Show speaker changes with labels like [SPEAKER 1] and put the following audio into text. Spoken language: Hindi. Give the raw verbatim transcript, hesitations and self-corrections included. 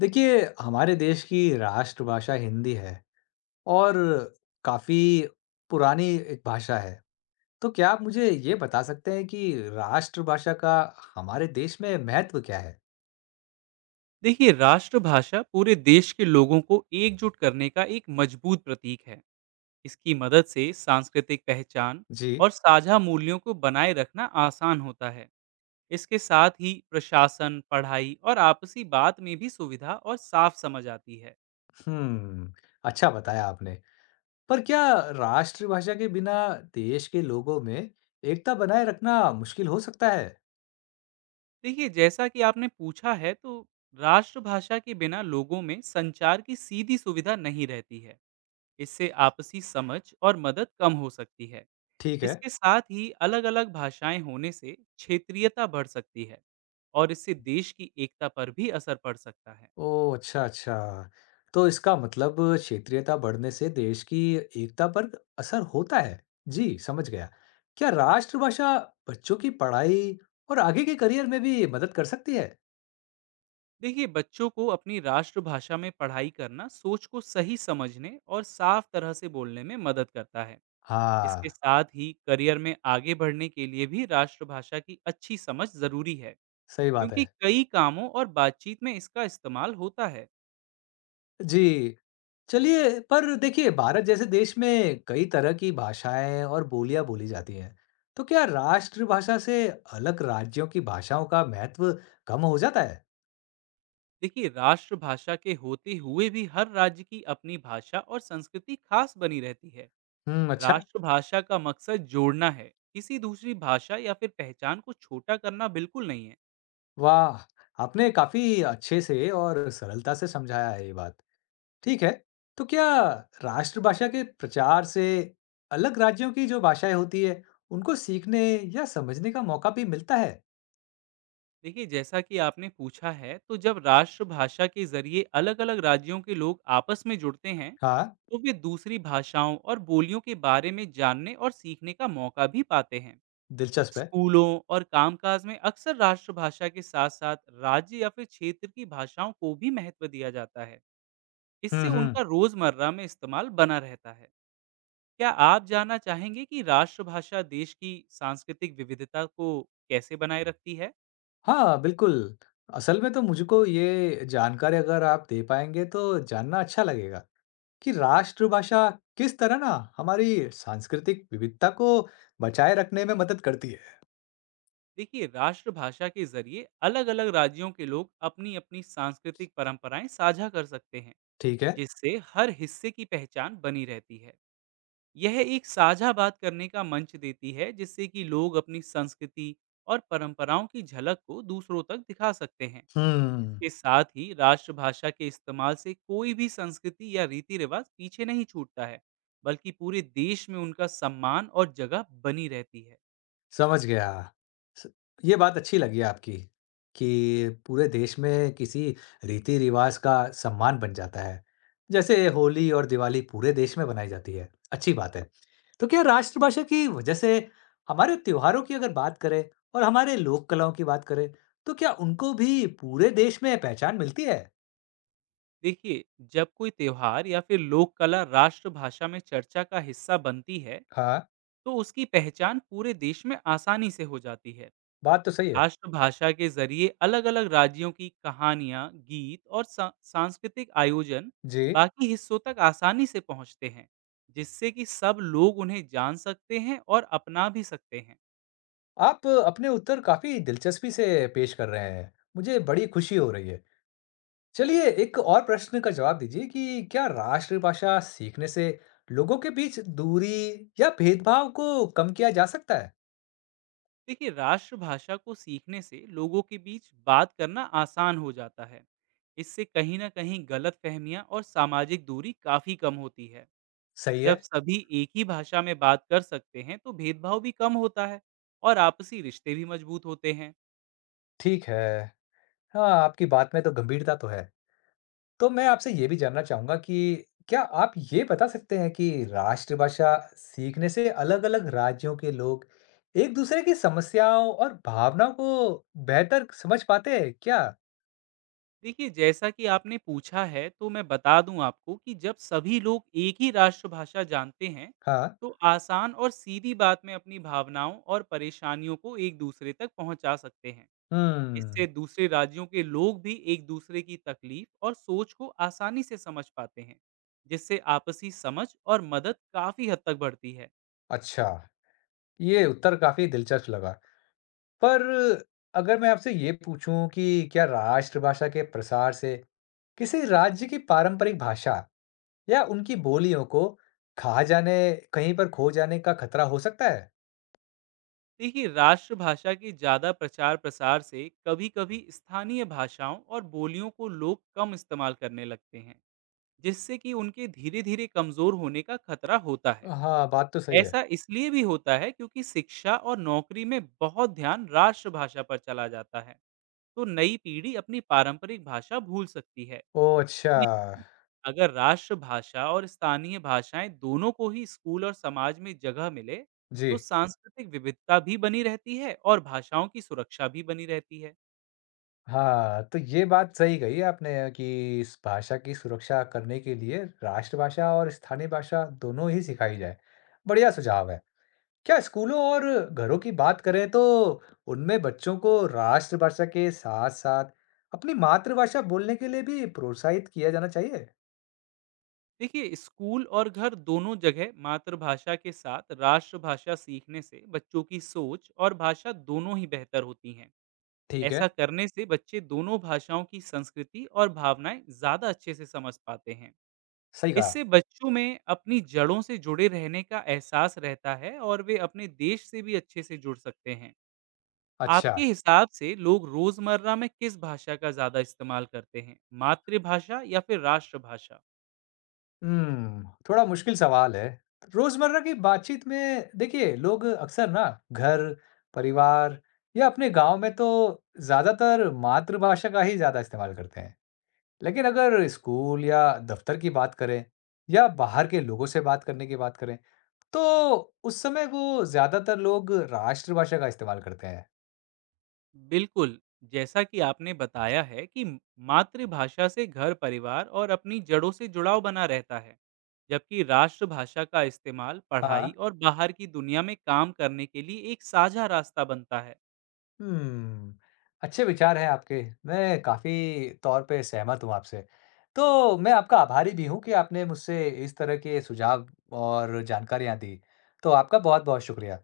[SPEAKER 1] देखिए, हमारे देश की राष्ट्रभाषा हिंदी है और काफ़ी पुरानी एक भाषा है। तो क्या आप मुझे ये बता सकते हैं कि राष्ट्रभाषा का हमारे देश में महत्व क्या है?
[SPEAKER 2] देखिए, राष्ट्रभाषा पूरे देश के लोगों को एकजुट करने का एक मजबूत प्रतीक है। इसकी मदद से सांस्कृतिक पहचान
[SPEAKER 1] जी।
[SPEAKER 2] और साझा मूल्यों को बनाए रखना आसान होता है। इसके साथ ही प्रशासन, पढ़ाई और आपसी बात में भी सुविधा और साफ समझ आती है।
[SPEAKER 1] हम्म, अच्छा बताया आपने। पर क्या राष्ट्रभाषा के बिना देश के लोगों में एकता बनाए रखना मुश्किल हो सकता है?
[SPEAKER 2] देखिए, जैसा कि आपने पूछा है, तो राष्ट्रभाषा के बिना लोगों में संचार की सीधी सुविधा नहीं रहती है। इससे आपसी समझ और मदद कम हो सकती है।
[SPEAKER 1] ठीक है।
[SPEAKER 2] इसके साथ ही अलग-अलग भाषाएं होने से क्षेत्रीयता बढ़ सकती है और इससे देश की एकता पर भी असर पड़ सकता है।
[SPEAKER 1] ओह! अच्छा, अच्छा। तो इसका मतलब क्षेत्रीयता बढ़ने से देश की एकता पर असर होता है। जी, समझ गया। क्या राष्ट्रभाषा बच्चों की पढ़ाई और आगे के करियर में भी मदद कर सकती है?
[SPEAKER 2] देखिए, बच्चों को अपनी राष्ट्रभाषा में पढ़ाई करना सोच को सही समझने और साफ तरह से बोलने में मदद करता है।
[SPEAKER 1] हाँ,
[SPEAKER 2] इसके साथ ही करियर में आगे बढ़ने के लिए भी राष्ट्रभाषा की अच्छी समझ जरूरी है,
[SPEAKER 1] सही बात
[SPEAKER 2] क्योंकि
[SPEAKER 1] है।
[SPEAKER 2] कई कामों और बातचीत में इसका इस्तेमाल होता है।
[SPEAKER 1] जी। चलिए पर देखिए भारत जैसे देश में कई तरह की भाषाएँ और बोलियाँ बोली जाती हैं। तो क्या राष्ट्रभाषा से अलग राज्यों की भाषाओं का महत्व कम हो जाता है?
[SPEAKER 2] देखिए, राष्ट्रभाषा के होते हुए भी हर राज्य की अपनी भाषा और संस्कृति खास बनी रहती है।
[SPEAKER 1] हुँ, अच्छा।
[SPEAKER 2] राष्ट्रभाषा का मकसद जोड़ना है, किसी दूसरी भाषा या फिर पहचान को छोटा करना बिल्कुल नहीं है।
[SPEAKER 1] वाह! आपने काफ़ी अच्छे से और सरलता से समझाया है ये बात। ठीक है, तो क्या राष्ट्रभाषा के प्रचार से अलग राज्यों की जो भाषाएँ होती है, उनको सीखने या समझने का मौका भी मिलता है?
[SPEAKER 2] देखिए, जैसा कि आपने पूछा है, तो जब राष्ट्रभाषा के ज़रिए अलग-अलग राज्यों के लोग आपस में जुड़ते हैं,
[SPEAKER 1] हाँ,
[SPEAKER 2] तो वे दूसरी भाषाओं और बोलियों के बारे में जानने और सीखने का मौका भी पाते हैं।
[SPEAKER 1] दिलचस्प है।
[SPEAKER 2] स्कूलों और कामकाज में अक्सर राष्ट्रभाषा के साथ-साथ राज्य या फिर क्षेत्र की भाषाओं को भी महत्व दिया जाता है। इससे
[SPEAKER 1] हुँ, हुँ।
[SPEAKER 2] उनका रोज़मर्रा में इस्तेमाल बना रहता है। क्या आप जानना चाहेंगे कि राष्ट्रभाषा देश की सांस्कृतिक विविधता को कैसे बनाए रखती है?
[SPEAKER 1] हाँ, बिल्कुल। असल में तो मुझको ये जानकारी अगर आप दे पाएँगे तो जानना अच्छा लगेगा कि राष्ट्रभाषा किस तरह ना हमारी सांस्कृतिक विविधता को बचाए रखने में मदद करती है।
[SPEAKER 2] देखिए, राष्ट्रभाषा के जरिए अलग-अलग राज्यों के लोग अपनी-अपनी सांस्कृतिक परंपराएं साझा कर सकते हैं,
[SPEAKER 1] ठीक है।
[SPEAKER 2] जिससे हर हिस्से की पहचान बनी रहती है। यह एक साझा बात करने का मंच देती है, जिससे कि लोग अपनी संस्कृति और परंपराओं की झलक को दूसरों तक दिखा सकते हैं।
[SPEAKER 1] हुँ।
[SPEAKER 2] इसके साथ ही राष्ट्रभाषा के इस्तेमाल से कोई भी संस्कृति या रीति रिवाज पीछे नहीं छूटता है, बल्कि पूरे देश में उनका सम्मान और जगह बनी रहती है।
[SPEAKER 1] समझ गया। स ये बात अच्छी लगी आपकी कि पूरे देश में किसी रीति-रिवाज का सम्मान बन जाता है। जैसे होली और दिवाली पूरे देश में मनाई जाती है, अच्छी बात है। तो क्या राष्ट्रभाषा की वजह से हमारे त्योहारों की अगर बात करें और हमारे लोक कलाओं की बात करें, तो क्या उनको भी पूरे देश में पहचान मिलती है?
[SPEAKER 2] देखिए, जब कोई त्योहार या फिर लोक कला राष्ट्रभाषा में चर्चा का हिस्सा बनती है,
[SPEAKER 1] हाँ,
[SPEAKER 2] तो उसकी पहचान पूरे देश में आसानी से हो जाती है।
[SPEAKER 1] बात तो सही है।
[SPEAKER 2] राष्ट्रभाषा के ज़रिए अलग-अलग राज्यों की कहानियाँ, गीत और सा सांस्कृतिक आयोजन
[SPEAKER 1] जी,
[SPEAKER 2] बाकी हिस्सों तक आसानी से पहुँचते हैं, जिससे कि सब लोग उन्हें जान सकते हैं और अपना भी सकते हैं।
[SPEAKER 1] आप अपने उत्तर काफ़ी दिलचस्पी से पेश कर रहे हैं। मुझे बड़ी खुशी हो रही है। चलिए एक और प्रश्न का जवाब दीजिए कि क्या राष्ट्रभाषा सीखने से लोगों के बीच दूरी या भेदभाव को कम किया जा सकता है?
[SPEAKER 2] देखिए, राष्ट्रभाषा को सीखने से लोगों के बीच बात करना आसान हो जाता है। इससे कहीं न कहीं गलतफ़हमियाँ और सामाजिक दूरी काफ़ी कम होती है।
[SPEAKER 1] सही
[SPEAKER 2] जब
[SPEAKER 1] है,
[SPEAKER 2] सभी एक ही भाषा में बात कर सकते हैं, तो भेदभाव भी कम होता है और आपसी रिश्ते भी मज़बूत होते हैं।
[SPEAKER 1] ठीक है। हाँ, आपकी बात में तो गंभीरता तो है। तो मैं आपसे ये भी जानना चाहूँगा कि क्या आप ये बता सकते हैं कि राष्ट्रभाषा सीखने से अलग-अलग राज्यों के लोग एक दूसरे की समस्याओं और भावनाओं को बेहतर समझ पाते हैं क्या?
[SPEAKER 2] देखिए, जैसा कि आपने पूछा है, तो मैं बता दूं आपको कि जब सभी लोग एक ही राष्ट्रभाषा जानते हैं,
[SPEAKER 1] हाँ,
[SPEAKER 2] तो आसान और सीधी बात में अपनी भावनाओं और परेशानियों को एक दूसरे तक पहुंचा सकते हैं।
[SPEAKER 1] हम्म,
[SPEAKER 2] इससे दूसरे राज्यों के लोग भी एक दूसरे की तकलीफ और सोच को आसानी से समझ पाते हैं, जिससे आपसी समझ और मदद काफी हद तक बढ़ती है।
[SPEAKER 1] अच्छा, ये उत्तर काफ़ी दिलचस्प लगा। पर अगर मैं आपसे ये पूछूं कि क्या राष्ट्रभाषा के प्रसार से किसी राज्य की पारंपरिक भाषा या उनकी बोलियों को खा जाने कहीं पर खो जाने का खतरा हो सकता है?
[SPEAKER 2] देखिए, राष्ट्रभाषा के ज्यादा प्रचार प्रसार से कभी-कभी स्थानीय भाषाओं और बोलियों को लोग कम इस्तेमाल करने लगते हैं, जिससे कि उनके धीरे-धीरे कमज़ोर होने का खतरा होता है।
[SPEAKER 1] हाँ, बात तो सही है।
[SPEAKER 2] ऐसा इसलिए भी होता है, क्योंकि शिक्षा और नौकरी में बहुत ध्यान राष्ट्रभाषा पर चला जाता है, तो नई पीढ़ी अपनी पारंपरिक भाषा भूल सकती है।
[SPEAKER 1] ओह अच्छा।
[SPEAKER 2] लेकिन अगर राष्ट्रभाषा और स्थानीय भाषाएँ दोनों को ही स्कूल और समाज में जगह मिले, तो
[SPEAKER 1] जी।
[SPEAKER 2] सांस्कृतिक विविधता भी बनी रहती है और भाषाओं की सुरक्षा भी बनी रहती है।
[SPEAKER 1] हाँ, तो ये बात सही कही आपने कि इस भाषा की सुरक्षा करने के लिए राष्ट्रभाषा और स्थानीय भाषा दोनों ही सिखाई जाए। बढ़िया सुझाव है। क्या स्कूलों और घरों की बात करें तो उनमें बच्चों को राष्ट्रभाषा के साथ साथ अपनी मातृभाषा बोलने के लिए भी प्रोत्साहित किया जाना चाहिए।
[SPEAKER 2] देखिए, स्कूल और घर दोनों जगह मातृभाषा के साथ राष्ट्रभाषा सीखने से बच्चों की सोच और भाषा दोनों ही बेहतर होती हैं।
[SPEAKER 1] ठीक
[SPEAKER 2] ऐसा
[SPEAKER 1] है।
[SPEAKER 2] करने से बच्चे दोनों भाषाओं की संस्कृति और भावनाएं ज्यादा अच्छे से समझ पाते हैं।
[SPEAKER 1] सही कहा।
[SPEAKER 2] इससे बच्चों में अपनी जड़ों से जुड़े रहने का एहसास रहता है और वे अपने देश से भी अच्छे से जुड़ सकते हैं।
[SPEAKER 1] अच्छा।
[SPEAKER 2] आपके हिसाब से लोग रोजमर्रा में किस भाषा का ज्यादा इस्तेमाल करते हैं, मातृभाषा या फिर राष्ट्रभाषा?
[SPEAKER 1] हम्म, थोड़ा मुश्किल सवाल है। रोजमर्रा की बातचीत में देखिए लोग अक्सर ना घर परिवार या अपने गांव में तो ज्यादातर मातृभाषा का ही ज्यादा इस्तेमाल करते हैं। लेकिन अगर स्कूल या दफ्तर की बात करें या बाहर के लोगों से बात करने की बात करें, तो उस समय वो ज्यादातर लोग राष्ट्रभाषा का इस्तेमाल करते हैं।
[SPEAKER 2] बिल्कुल, जैसा कि आपने बताया है कि मातृभाषा से घर परिवार और अपनी जड़ों से जुड़ाव बना रहता है, जबकि राष्ट्रभाषा का इस्तेमाल पढ़ाई
[SPEAKER 1] हाँ।
[SPEAKER 2] और बाहर की दुनिया में काम करने के लिए एक साझा रास्ता बनता है।
[SPEAKER 1] हम्म, अच्छे विचार हैं आपके। मैं काफी तौर पे सहमत हूँ आपसे। तो मैं आपका आभारी भी हूँ कि आपने मुझसे इस तरह के सुझाव और जानकारियाँ दी। तो आपका बहुत बहुत शुक्रिया।